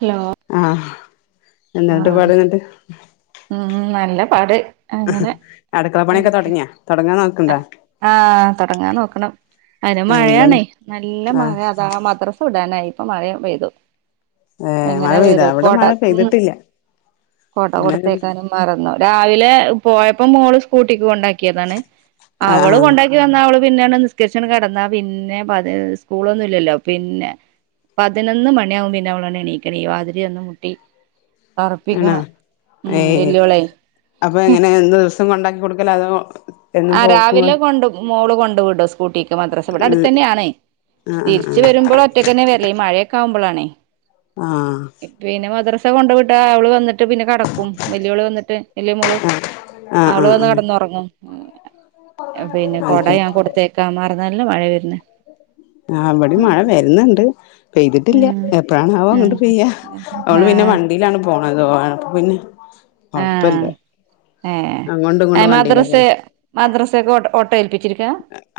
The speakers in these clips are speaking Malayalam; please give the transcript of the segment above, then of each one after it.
ഹലോ അഹ് എന്തട്ട് പാടന്നിട്ട് മ് നല്ല പാട് അങ്ങനെ അടുക്കള പണിയൊക്കെ തുടങ്ങിയ തുടങ്ങാ നൊ അഹ് തുടങ്ങാൻ നോക്കണു അതിന് ആഹ് എന്താന്ന് മഴയാണേ നല്ല ആഹ് മഴ ആ മദ്രാസ വിടാനായി ഇപ്പ മഴ പെയ്തു ഏഹ് മഴ എങ്ങനെ വരൂ പെയ്താ ഇവിടെ കൊട മഴ ഉം പെയ്തിട്ടില്ല കൊട അങ്ങനെ ഒരു കൊടുത്തേക്കാനും- മറന്നു രാവിലെ പോയപ്പോ മോള് സ്കൂട്ടിക്ക് കൊണ്ടാക്കിയതാണ് ആഹ് അവള് ആഹ് കൊണ്ടാ ക്കി വന്ന അവള് പിന്നെ നിസ്കരി ച്ചണ് കെടന്ന പിന്നെ പദി സ്കൂളൊന്നുംല്ലല്ലോ പിന്നെ- പതിനൊന്ന് മണിയാവും പിന്നെ അവളൊന്ന് എനിക്കണോങ്കി വാതിലി വന്ന് മുട്ടി ആണോ ഒറപ്പിക്കണം ഉം ഏഹ് വെല്ലോവളെ അപ്പൊ എങ്ങനെ എന്നും ദിവസം കൊണ്ടാക്കി കൊടുക്കല അതോ- എന്നും ആ പോക്കുമോ രാവിലെ കൊണ്ട് മോള് കൊണ്ട് വിടും സ് ബോട്ടിക്ക് മദ്രസ ഇവിടെ ഉം അടുത്തന്നെയാണ് ആഹ് തിരിച്ച് ആഹ് വരുമ്പോൾ ഒറ്റൊക്കന്നെ വരല്ലേ ഈ മഴയൊക്കൊവുമ്പോള്ളണേ ആഹ് പിന്നെ മദ്രസ കൊണ്ട് വിട്ടാ അവള് വന്നിട്ട് പിന്നെ കിട ക്കും വല്ലിയോള് വന്നിട്ട് വല്ലിയ മോള് ആഹ് ആഹ് അവള് ആഹ് വന്ന് ആഹ് കെടന്ന് ഒറങ്ങും [inaudible] പിന്നെ അത് കൊട ശരി ഞാൻ കൊടുത്തയാക്കാൻ മറന്നു നല്ല മഴ വേരുന്ന് അഹ് ഇവിടേം മഴ വരുന്നുണ്ട് പെയ്തിട്ടില്ല ഉം എപ്പഴാണവോ ഉം ഇങ്ങോട്ട് പെയ്യ്യാ അവള് പിന്നെ ആഹ് വണ്ടിയിലാണ് പോണത് പിന്നെ ആയത് [unintelligible] കൊണ്ട് ആഹ് പിന്നെ കൊഴപ്പയില്ല ഏ മദ്രസ പോണെ മദ്രസ ഒക്കെ ഓ ഓട്ടോ ഏൽപ്പിച്ചിരിക്ക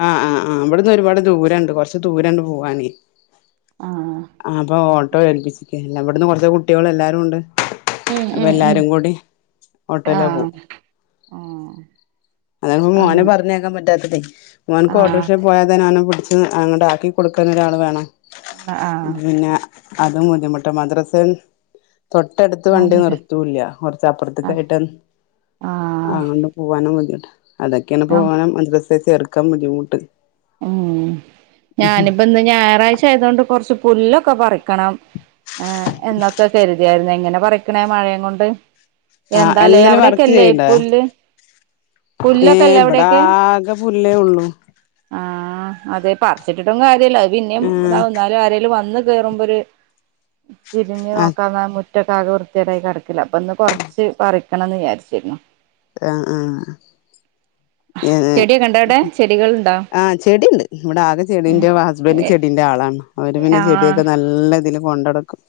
ആഹ് ആഹ് ആഹ് ഇവിടന്ന് ഒരുപാട് ദൂരം ഒണ്ട് കൊറച്ച് ദൂരോണ്ട് പോവാനെ ആഹ് അപ്പൊ ഓട്ടോ ഏൽപ്പിച്ചില്ലേ അവിടന്ന് കൊണ്ട് പോയ കുട്ടികള് എല്ലാരും ഒണ്ട് ഉം അപ്പ ഉം ഉം എല്ലാരും കൂടി ഓട്ടോയില് ആഹ് പോകും ആഹ് അതാ ഇപ്പ മോനെ അങ്ങനെ പറഞ്ഞയക്കാൻ പറ്റാത്തതെ മോനുക്ക് ആഹ് ഓട്ടോറിക്ഷ പോയാ തന്നെ അവനെ പിടിച്ചു അങ്ങോട്ട് ആക്കി കൊടുക്കൻ ഒരാള് വേണം. ആഹ് പിന്നെ അതും ബുദ്ധിമുട്ട് മദ്രസൻ- തൊട്ടടുത്ത് വണ്ടി ആണല്ലേ നിർത്തൂല്ല ആഹ് കൊറച്ചപ്പുറത്തേക്കായിട്ട് അങ്ങ്- പോവാനും ബുദ്ധിമുട്ട് അതൊക്കെയാണ് ആഹ് പോകാനും മദ്രസേ ചേർക്കാൻ ബുദ്ധിമുട്ട് ഉം ഞാനിപ്പ എന്താ ഞായറാഴ്ച ആയത് കൊണ്ട് കൊറച്ച് പുല്ലൊക്കെ പറിക്കാ - ക്കണം ഏ എന്നൊക്കെ കരുതിയായിരുന്നു എങ്ങനെ പറിക്കണേ മഴേ കൊണ്ട് ആ എന്താലേ എന്തേലും വർക്ക് അവിടെക്കെല്ലേ ചെയ്യ്ണ്ടഏ പുല്ല് പുല്ലൊക്കെല്ലേ ഇവിടെ അവിടെയൊക്കെ ആകെ - പുല്ലേ ഒള്ളൂ ആഹ് അതെ പറിച്ചിട്ടിട്ടും കാര്യല്ല അത് പിന്നെയും ഇതാവും എന്നാലും ആരേലും വന്ന്- കേറുമ്പോര് തിരിഞ്ഞു ആ ആ നോക്കാതെ മു- മുറ്റത്ത് ആകെ വൃത്തികെടായി കെടക്കില്ലേ അപ്പൊ ഇന്ന് കൊറച്ച് പറിക്കണം എന്ന് വിചാരിച്ചിരുന്നു ആഹ് ആഹ് ചെടിയൊക്കെ ഒണ്ടാ അവിടെ ചെടികള് ഒണ്ടോ ആഹ് ചെടി ഇണ്ട് ഇവിടെ ആകെ ചെടീന്റെ ഹസ്ബൻഡ് ചെടിന്റെ ആളാണ് അവര് പിന്നെ ആഹ് ചെടിയൊക്കെ നല്ല- നല്ല ഇതില് കൊണ്ട് അടക്കും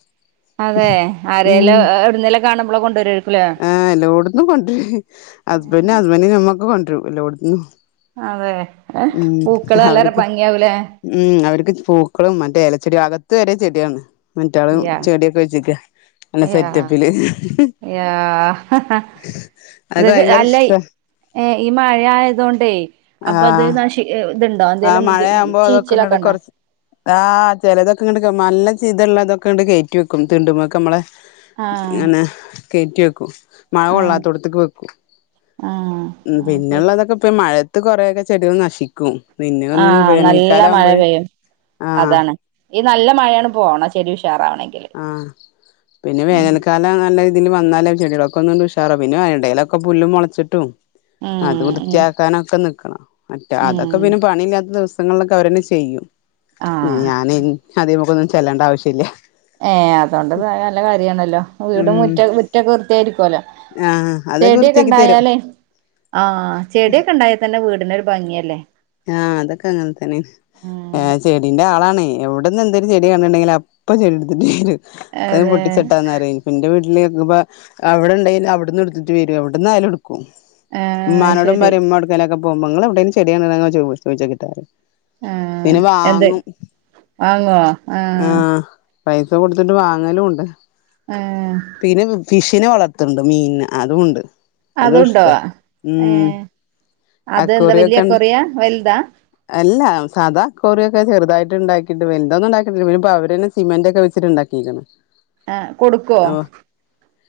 അതെ ഉം ആരേലും എവിടുന്നേലും കാണുമ്പളെ കൊണ്ടുവരുവായിരിക്കുംല്ലേ ആഹ് എല്ലോടുന്നും കൊണ്ട് വരും ഹസ്ബൻഡ് ഹസ്ബൻഡ് ഞമ്മക്ക് കൊണ്ട് വരും ഒരു ലോ അതെ ഏ പൂക്കള് നല്ലൊരു അവർക്ക് ഭംഗിയാവൂലേ ഉം അവരക്ക് പൂക്കളും മറ്റേ എലച്ചെടി അകത്ത് വരെ ചെടിയാണ് മറ്റാളും യാ ചെടിയൊക്കെ വെച്ചിരിക്ക നല്ല യാ സെറ്റപ്പില് യാ അതൊക്കെ ഇതൊക്കെ ഭയങ്കര അല്ല ഇഷ്ട്ട- ഏ ഈ മഴ ആയതുകൊണ്ടേ അപ്പൊ അത് ആ നഷ് ഇത് എണ്ടോ ആ എന്തെേലും ചീച്ചിലൊ [unintelligible] ക്കെ ഒണ്ടാ ആഹ് ചെലതൊക്കെ ഇങ്ങാട്ട് എടുക്കും നല്ല ചിത ഒള്ളതൊക്കെ അങ്ങാട്ട് കേറ്റി വെക്കും തിണ്ടുമ്പക്കെ ഞമ്മള് ആഹ് അങ്ങനെ കേറ്റി വെക്കും മഴ ആഹ് കൊള്ളാത്തോടത്തേക്ക് വെക്കും ആഹ് ആഹ് പിന്നെ ശരി ഉള്ളതൊക്കെ ഇപ്പ മഴ- അത് കൊറെയൊക്കെ ചെടികള് നശിക്കും പിന്നെ ഒന്നും ആഹ് നല്ല വേനൽക്കാല മഴ ആവുമ്പഴ് പെയ്യും ആ- അതാണ് ഈ നല്ല മഴ അങ്ങാട്ട് പോണം ചെടി ഉഷാറാവണെങ്കിൽ ആഹ് പിന്നെ വേനലക്ക എല്ലാം നല്ല രീതിയില് വന്നാലും ചെടികളൊക്കെ ഒന്ന്ണ്ട് ഉഷാറ പിന്നെ ഇടേയിലൊക്കെ പുല്ല് മുളച്ചിട്ടും അത് ഉം ഉം വൃത്തിയാക്കാനൊക്കെ നിക്കണം മറ്റേ അതൊക്കെ ഉം പിന്നെ പണിയില്ലാത്ത ദിവസങ്ങളിലൊക്കെ അവരന്നെ ചെയ്യും ആഹ് ഞാനെ ഇനി അതിമക്കൊന്നും ചെല്ലണ്ട ആവശ്യല്ല ഏ അതുകൊണ്ട് നല്ല കാര്യണല്ലോ ഉം വീടും മുറ്റ മുറ്റൊക്കെ വൃത്തിയായിരിക്കുവല്ലോ ആഹ് അതൊക്കെ ചെടിയൊക്കെ വൃത്തിയാക്കി തരും ഉണ്ടായാലേ ആഹ് ചെടിയൊക്കെ ഉണ്ടായാൽ തന്നെ വീടിന് ഒരു ഭംഗിയല്ലേ ആഹ് അതൊക്ക അങ്ങനെ തന്നെ ഏണ് ഏ ഉം ചെടിന്റെ ആളാണേ എവിടന്ന് എന്തേലും ചെടി കണ്ടിട്ടുണ്ടങ്കില് അപ്പൊ ചെ [unintelligible] അത് അതെ പൊട്ടിച്ച് ഇട്ടത് ആന്ന് പറയും ന്റെ വീട്ടിൽ ആയിരിന്നപ്പ അവിടെ ഇണ്ടായില്ല അവിടുന്നും എടുതിട്ട് വരും എവിടുന്ന് ആണേലും എടുക്കും. ആഹ് ഉമ്മാനോടും ശരി പറയും ഉമ്മ എവിടകേലും ഒക്കെ പോകുമ്പോ ങ്ങളെവിടെലും ചെടി കണ്ട്ണ്ടെങ്കിൽ എന്ന് ചോദി ചോദിച്ച് നോക്ക്ട്ടാ ആഹ് പിന്നെ എന്ത് വാങ്ങും ആഹ് പൈസ കൊടുത്തിട്ട് വാങ്ങലും ഉണ്ട് ഏഹ്. പിന്നെ ഫിഷിനെ വളർത്തണ്ട് മീൻന്നെ അതുണ്ട് അതുഷ്ട അതുണ്ടോ ഉം ഏഹ് അതെന്താ വല്യ അക്കോറിയക്കെണ്ട് കൊറിയ വലുതാ അല്ല സദാ അക്കോറിയാക്കെ ചെറുതായിട്ട് ഉണ്ടാക്കിയിട്ട് വലുതൊന്നും ഉണ്ടാക്കിട്ടില്ല പിന്നെ ഇപ്പോ അവര്തന്നെ സിമെന്റ് ഒക്കെവെച്ചിട്ട് ഉണ്ടാക്കീക്കന് ആഹ് കൊടുക്കോ?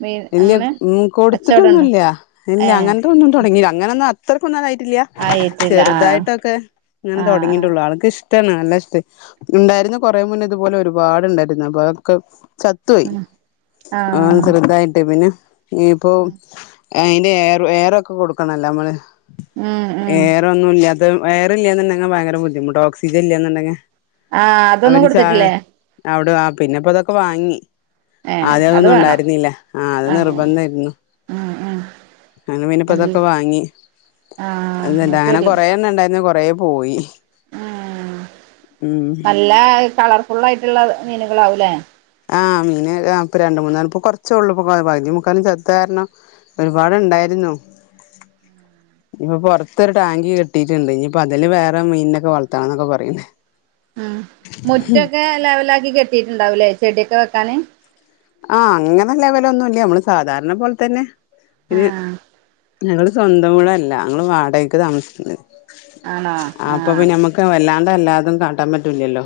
മീൻ ഇല്ല അങ്ങനെ ഉം കച്ചോടണ്ടോ കൊടുത്തിട്ടൊന്നുംല്ല ഇല്ല ഏഹ് അങ്ങനതതൊന്നും തുടങ്ങില്ല അങ്ങനൊന്ന ഇത്രക്കൊന്നു ആയിട്ടില്ല ആയിട്ടില്ല ആഹ് ചെറുതായിട്ടൊക്കെ ഇങ്ങനെ ആഹ് ആഹ് തുടങ്ങിയിട്ടുള്ളു ആൾക്ക് ഇഷ് ഇഷ്ടണ് നല്ല ഇഷ്ടേ ഉണ്ടായിരുന്നു കുറേ മുന്നേ ഇതുപോലെ ഒരുപാട്ണ്ടായിരുന്നു അപ്പൊ അതൊക്കെ ചത്ത് തോയ് ഉം ആഹ് ചെറുതായിട്ട് പിന്നെ. ഇനിപ്പോ അയ്ൻ എയർ എയർ ഒക്കെ കൊടുക്കണല്ലോ നമ്മള് ഉം ഉം എയർ ഒന്നുംല്ലത എയർ ഇല്ലന്നുണ്ടെങ്കിൽ ഭയങ്കര ബുദ്ധിമുട്ട ഓക്സിജൻ ഇല്ലന്നുണ്ടെങ്കിൽ ആ അതൊന്നും അവന് ച കൊടുത്തിട്ടില്ലേ അവിടെ ആഹ് പിന്നെപ്പോ അതൊക്കെ വാങ്ങി ഏ ആദ്യം അത് അതൊന്നും വേണം ഉണ്ടായിരുന്നില ആഹ് അത് അങ്ങനെ നിർബന്ധരുന്നു ഉം ഉം അങ്ങനെ അല്ല പിന്നപ്പതൊക്കെ വാങ്ങി ആ അത് അങ്ങനെ കൊറെേ എണ്ണ ഇണ്ടായിരുന്നു കൊറേ പോയി.. ആഹ് ഉം നല്ല കളർ ഫുൾ ആയിട്ടുള്ള മീനുകൾ ആവുംലെ ആഹ് മീൻ ആഹ് പ്പോ രണ്ട് മൂന്ന് ഇപ്പൊകുറച്ചേള്ളൂ പകുതി മുക്കാലും ചത്തദ് കാരണം ഒരുപാടുണ്ടായിരുന്നു ഇനിപ്പ പൊറത്തൊരു ടാങ്ക് കെട്ടിയിട്ടുണ്ട് ഇനിയിപ്പൊ അതില് വേറെ മീനൊക്കെ വളർത്തണം എന്നൊക്കെ പറയുന്നേ. ഉം മുറ്റൊക്കെ ലെവല ആക്കി കെട്ടിയിട്ടുണ്ടാവൂലേ ചെടിയൊക്കെ വെക്കാന് ആഹ് അങ്ങനെ ലെവലൊന്നുംല്ല നമ്മള് സാധാരണ പോലെ തന്നെ ആ പിന്നെ ഞങ്ങള് സ്വന്തം വീട് അല്ലാ ഞങ്ങള് വാടകക്ക് താമസിക്കുന്നത് ആണോ ആ അപ്പൊ പിന്നെ നമ്മക്ക് വല്ലാണ്ട് എല്ലാതും കാട്ടാൻ പറ്റൂലല്ലോ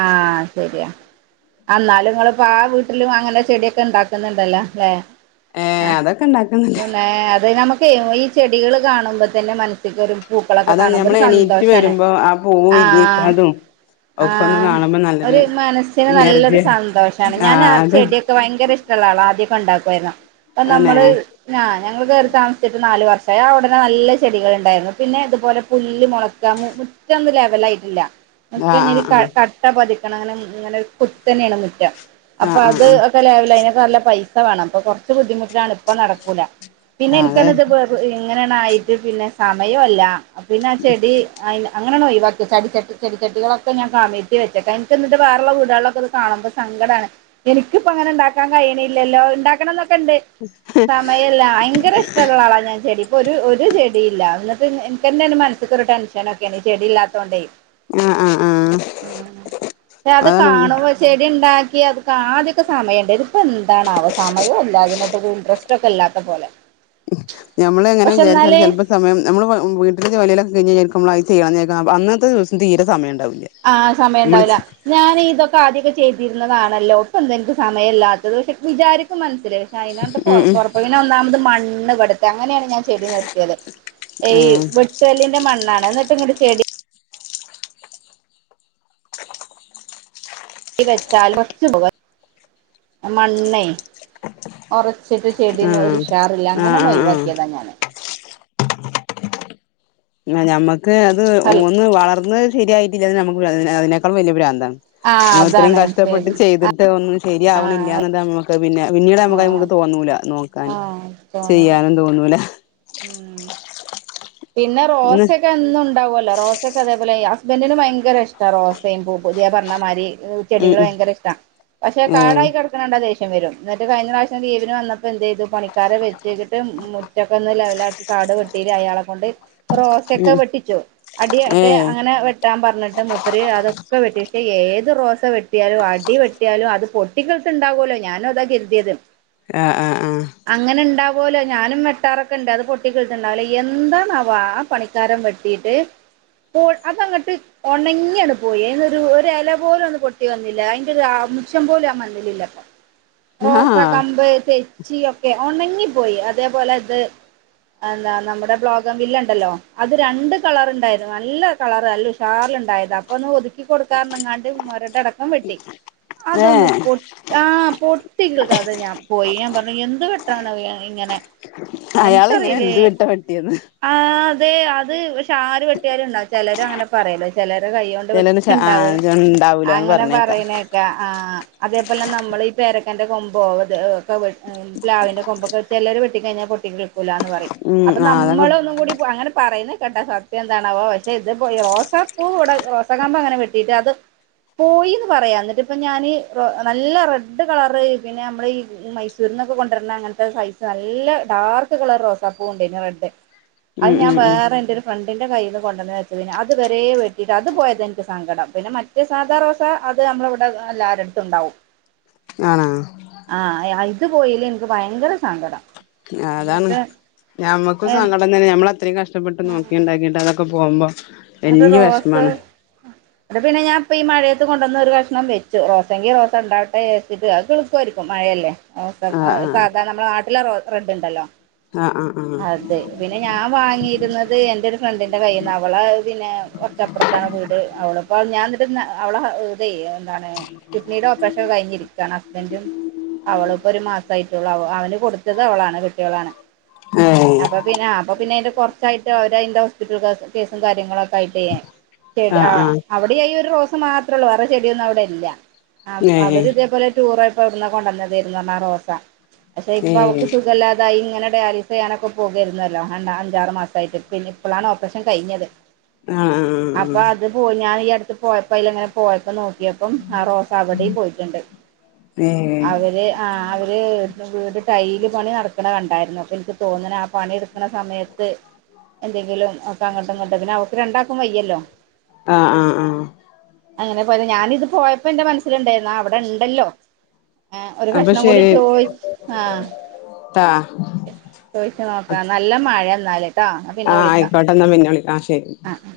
ആഹ് ശരിയാ. അന്നാലും ങ്ങളിപ്പോ ആഹ് വീട്ടിലും അങ്ങനെ ചെടിയൊക്കെ ഉണ്ടാക്കുന്നുണ്ടല്ലോ ല്ലേ ഏ അതൊക്കെ ഉണ്ടാക്കുന്നുണ്ട് ഏഹ് അത് നമുക്ക് ഈ ചെടികൾ കാണുമ്പോ തന്നെ മനസ്സിക്കൊരു പൂക്കളൊക്കെ അതാണ് കാണുമ്പ ഞമ്മള് ഒരു എണീറ്റ് സന്തോഷണ് വരുമ്പോ ആ പൂവ് ആഹ് വിരിഞ്ഞിക്കണതും ഒക്കെ ഒന്ന് ആഹ് കാണുമ്പോ നല്ലൊരു ഒരു മനസ്സിന് നല്ലൊരു എനർജിയ സന്തോഷണ് ആ ഞാൻ ആഹ് അത് ചെടിയൊക്കെ ഭയങ്കര ഇഷ് ഷ്ടള്ള ആളാ ആദ്യമൊക്കെ ഉണ്ടാക്കുമായിരുന്നു അപ്പം അന്നെ നമ്മൾ ആഹ് ഞങ്ങൾ കയറി താമസിച്ചിട്ട് നാല് വർഷമായി ആഹ് ഉടനെ നല്ല ചെടികൾ ഉണ്ടായിരുന്നു പിന്നെ ഇതുപോലെ പുല്ല് മുളക് മുറ്റൊന്ന് ലെവലായിട്ടില്ല ആ മുറ്റഞ്ഞി ആ കട്ട പതിക്കാണെങ്ങനെ ങ്ങനെ കുത്തനെ എണ് മുറ്റം ആ ആ അപ്പ ആ അത് ല അതിന നല്ല പൈസ വേണം അപ്പൊ കൊറച്ച് ബുദ്ധിമുട്ടാണ് ഇപ്പ നടക്കൂല പിന്നെ ആ എനിക്ക അതെ ഇത് ഇങ്ങനെണായിട്ട് പിന്നെ സമയൊല്ല പിന്നെ ആ ചെടി അയ്ന് അങ്ങനെണൊയ്‌വാക്ക്യച്ചാല് ചടി ചട്ടി ചെട്ടി ചട്ടികളൊ ഒക്കെ ഞാ കമിഴ്ത്തി വെച്ചക്ക ഇൻക്ക്ന്നട്ട് വേറെള്ള വീടുകളിലൊക്കെത് കാണുമ്പോ സങ്കടാണ്. എനിക്കിപ്പോ അങ്ങനെണ്ടാക്കാൻ കയ്യിണില്ലല്ലോ ഇണ്ടാക്കണന്നൊക്കെണ്ട് സമയല്ല ഭയങ്കര ഇഷ്ടള്ള ആളാ ഞാൻ ചെടി ഒര് ഒരു ചെടില്ല ന്നട്ട് ഇൻക്കെന്നെണ് മൻസ്സ് ക്കൊര് ടെൻഷനൊക്കെണ് ചെടില്ലാത്തോണ്ടെയ് ആഹ് ആഹ് ആഹ് ഉം ക്ഷേ അത് കാണുമ്പോ ചെടിണ്ടാക്ക്യെ അത് കാദ്യക്കെ സമയണ്ടായ്ല് പ്പൊന്താണാവോ സമയം ഇല്ലോഅതിനൊക്കെ ഒരു ഇൻട്രസ്റ്റ് ഒക്കെ ഇല്ലാത്ത പോലെ ഞമ്മള് എങ്ങനെ പക്ഷെ വിചാര്ച്ചാൽ എന്നാല് ചെലപ്പോ സമയം ഞമ്മള് വ മ് വീട്ടിലെ ജോലിലൊക്കെ കയിഞ്ഞ്ങ്ങനെ ഇരിമ്പം അത്‌ ചെയ്യണം വിചാരിക്കും അപ് അന്നത്തെ ദിവസം തീരെ സമയണ്ടാവൂല. ആഹ് സമയണ്ടാവൂല. ഞാന് ഇതൊക്കെ ആദ്യാക്കെ ചെയ്തിര്ന്നതാണല്ലോ ഇപ്പെന്ത ഇൻക്ക് സമയല്ലാത്തത് ക്ഷെ വിചാരിക്കും മനസ്സില് അയ്നാണ്ട് പ്പോ ഉം പൊറ [unintelligible] പിന്നൊമത് മണ്ണ് വ്ടെത്തെ അങ്ങനെണ് ഞാൻ ചെ- ചെടി നിർത്ത്യത് എയ് ഉം വെട്ടല്ലിന്റെ മണ്ണാണ് ന്നട്ട് ങ്ങട്ട് ചെടി ചെടി വെച്ചാല് [unintelligible] പോവ ആ മണ്ണേ ഒറച്ചിട്ട് ആ ചെട്യൊന്നും ഒരുഷാറില്ല ആ ആ അങ്ങനെണൊഴ് ആ ആ വാക്ക്യതാ ഞാന് പിന്നെ ഞമ്മക്ക് അത് അൽ ഒന്ന് വളർന്നത് ശരിയായിട്ടില്ലതന്നെ നമക്ക് [unintelligible] അതി അതിനേക്കാൾ വെല്യെ പ്രാന്താണ്. ആ ഞാ ഇത്രയും അതാണ് കഷ്ടപ്പെട്ട് ശരി ചെയ്തിട്ട് ഒന്നും ആഹ് ശെര്യാവണില്ല്യാന്ന് [unintelligible] പിന്നെ പിന്നീട് ആഹ് അമ്മക്കയ്മെക്ക് തോന്നൂല നോ ക്കൻ ആഹ് തോന്നൂല ചെയ്യാനും തോന്നൂല. ഉം പിന്നെ ഇന്ന് റോസൊക്കെ എന്നുണ്ടാവൊല്ലോ റോസൊക്കതെപോലെയ് ഹസ്ബൻഡറിന് ഭയങ്കരിഷ്ട റോസയും പൂപൊ ത്യാ പർഞ്ഞമാരി ഏഹ് ഉം ചെടികള് ഉം ഭയങ്കരിഷ്ടാ പക്ഷെ ഏഹ് കാടായി കട ക്ക്ണെ കണ്ടാ ദേഷ്യം വരും ന്നട്ട് കഴിഞ്ഞപ്രാവശ്യം ലീവിന് വന്നപ്പോ എന്തെ ത് പണിക്കാരെ വെച്ചേക്കിട്ട് മുറ്റക്കൊന്ന് ലെവലാക്കി കാട് വെട്ടിരി അയാളെ ണ്ട് റോസൊക്കെ ഉം വെട്ടിച്ചു അടി ടെ ഏഹ് അങ്ങ നെ വെട്ടാൻ പർഞ്ഞിട്ട് മൂപ്പര് അതൊക്കെ വെട്ടി ക്ഷേ ഏത് റോസ വെ ട്ട്യാലും അടി വെട്ട്യാലും അത് പൊട്ടികിളിർത്ത്ണ്ടാവൊല്ലോ ഞാന്വതാ കെര്ത്യേത് ആഹ് ആഹ് ആഹ് അങ്ങനെണ്ടാവൊലോ ഞാനും വെട്ടാറൊക്കെണ്ട് അത് പൊട്ടികിളിച്ച്ണ്ടാവലാ എന്താ ണാവാ ആ പണിക്കാരം വെട്ടിട്ട് [unintelligible] അതങ്ങട്ട് ഒണങ്ങ്യണ് പോയി അയ്നൊരു ഒരു എല പോലൊന്ന് പൊട്ടി വന്നില്ല അയ്ന്റെ ഒരു അംശം പോലും ആ മണ്ണിലില്ലപ്പ. [unintelligible] റോസാ ആഹ് ക്കം ബൈസെയ് ചീയൊക്കെ ഒണങ്ങിപ്പോയി അതേപോലെ ത് അന്താ നമ്മളെ ബ്ലോ സംവില്ലണ്ടല്ലോ അത് രണ്ട് കളറ്ണ്ടായിര്ന്ന നല്ല കളറ് നല്ല ഉഷാറില്ണ്ടായത അപ്പൊന്ന് ഒതി ക്കി കൊട്ക്കാർഞ്ഞ്ങ്ങാണ്ട് മോരടടക്കം വെട്ടി അതൊന്ന് ഏഹ് പൊ ആ പൊട്ടിക്കിള്ക്കാതെ ഞാൻ പോയി ഞാം പർഞ്ഞു എന്ത് വെട്ടാണ് ഇങ്ങനെ അയാള് ഇങ്ങനെ എന്ത് വെട്ടാ വെട്ടിയന്ന് ആ തെ അത് പക്ഷെ ആര് വെട്ട്യാലുണ്ടാവും ചെലേരങ്ങനെ പറ്യോലോ ചെലേരെ കൈയ്യോണ്ട് ചിലര് വെട്ട്യാണ്ടാവൂല ആഹ് ഉണ്ടാവൂലാന്ന് അങ്ങനെ പറഞ്ഞേക്കാം പറിണേ ക്കാ ആഹ് അതേപോലെ നമ്മളെ ഈ പേരക്കാന്റെ കൊമ്പോ അത് ഏഹ് ക്കെ വെ പ്ലാവിന്റെ കൊമ്പൊക്കെ ചെലേര് വെട്ടി കഴിഞ്ഞാ പൊട്ടിക്കിളിക്കൂലാന്ന് പറിം ഉം അപ്പോ ന ആഹ് അതൊക്കെ ഒന്നുംകൂടി പൊ അങ്ങനെ പറയുന്നേക്കാട്ട സത്യന്താണാവോ പക്ഷെ ഇത് പോ ഈ റോസാ പൂ വടെ റോസ് സകമ്പങ്ങനെ വെട്ടീട്ട് അത് പോയിന്ന് പറയാം ന്നട്ട് ഇപ്പ ഞാന് റോ നല്ല റെഡ് കളറ് പിന്നെ അമ്മള് ഈ മൈസൂര്ന്നൊക്കെ കൊണ്ടര്നങ്ങൻത്തെ സൈസ് നല്ല ഡാർക്ക് കളർ റോസാപ്പൂ ണ്ടായിരുന്നു റെഡ് അത് ഉം ഞാൻ ഉം ഉം വേറെ എൻ്റൊരു ഫ്രണ്ടിന്റെ കൈയ്യിന്ന് കൊണ്ടന്ന് വച്ചതേനി അത് വെരെ വെട്ടിട്ട് അത് പോയതൻക്ക് സങ്കടം പിന്നെ മ റ്റേ സാദാ റോസ അത് അമ്മളെ വടെ എല്ലാരെട്ത്തുണ്ടാവും. ആഹ് ആഹ് ഇത് പോയെല് എനിക്ക് ഭയങ്കര സങ്കടം. അതാണ് എന്നിട്ട് ഞമ്മക്കു സങ്കടം തന്നെ ഞമ്മള് അത്രയും കഷ്ടപ്പെട്ട് നോക്കി ഇണ്ടാക്കിട്ട്. അത് ഇപ്പാ പോവുമ്പോ വലിയ‌ വേഷമാണ്. അത് പിന്നെ ഞാൻ ഇപ്പ ഈ മഴയത്ത് കൊണ്ടുവന്ന് ഒരു കഷ്ണം വെച്ച് റോസെക്ക്‌ റോസാ ഉണ്ടാവട്ടെ വെച്ചിട്ട് അത് കിളിർത്ത് വരും ഇപ്പം മഴയല്ലേ ഓ സ ആഹ് സാധാരണ നമ്മുടെ നാട്ടിലെ റോ റെഡ്ഇണ്ടല്ലോ ആഹ് ആഹ് ആഹ് പിന്നെ ഞാൻ വാങ്ങിയിരുന്നത് എന്റെ ഒരു ഫ്രണ്ടിന്റെ കയ്യിന്ന അവള് പിന്നെ കൊറച്ചപ്പറത്താ വീട് അവളിപ്പോ ഞാൻ എന്നിട്ട് അവളാ ഇത് എന്താണ് കിഡ്നിടെ ഓപ്പറേഷക്കെകഴിഞ്ഞിരിക്ക്യണ് ഹസ്ബൻഡ് അവളിപ്പൊ ഒരു മാസ ആയിട്ടുള്ള അവന് കൊടുത്തത് അവളാണ് കെട്ടിയോളാണ്. ആഹ് അപ്പൊ പിന്നെ അപ്പൊ പിന്നെ അന്റെ കുറച്ചായിട്ട് അവര് അതിന്റെ ഹോസ്പിറ്റൽ കേസ് കാര്യങ്ങളൊക്കെ ആയിട്ടെ ആഹ് ഏഹ് ആ ആഹ് ആഹ് അവിടെഈയൊരു റോസ് മാത്രേ ഉള്ളൂ വേറെ ചെടിയൊന്നും അവിടെ ഇല്ല. അവ ഏഹ് അവര് ഇതേപോലെ ടൂർ പോയപ്പോഎവിടുന കൊണ്ടന്ന തായിരുനു റോസ പക്ഷെ ഇപ്പൊ അവക്ക് ഏഹ് സുഖല്ലാ അതായിങ്ങനെ ഡയാലിസിയ്യാനൊക്കെ പോകരുന്നല്ലോ അ അഞ്ചാറ് മാസമായിട്ട് പിന്നെ ഇപ്പളാണ് ഓപ്പറേഷൻ കഴിഞ്ഞത്. ആഹ് ആഹ് ആഹ് അപ്പൊ അത് പോയി ഞാൻ ഈ അടുത്ത് പോയപ്പോ അതിലങ്ങനെ പോയപ്പോ നോക്കിയപ്പം ആ റോസ് അവടെയും പോയിട്ടുണ്ട്. ഏഹ് അവര് ആഹ് അവര് വീട് ടൈല് പണി നടക്കണ കണ്ടായിരുന്നു അപ്പൊ എനിക്ക് തോന്നണ് ആ പണിയെടുക്കണ സമയ ത്ത് എന്തെങ്കിലും ഒക്കെ അങ്ങോട്ടും ഇങ്ങോട്ട് പിന്നെ അവക്ക് രണ്ടാക്കും വയ്യല്ലോ ആഹ് ആഹ് ആഹ് അങ്ങനെ പോയത് ഞാനിത് പോയപ്പോ എന്റെ മനസ്സിലുണ്ടായിരുന്നു അവിടെ ഇണ്ടല്ലോ ആഹ് ഒരു അപ്പൊ കഷ്ണം കൂടി ശരി ചോയി ആഹ് ട്ടാ ചോയിച്ച് നോക്കാം നല്ല മഴെന്നാല്. ആഹ് ആയിക്കോട്ടെന്നാ പിന്നെ വിളിക്ക ആഹ് ശരി അഹ്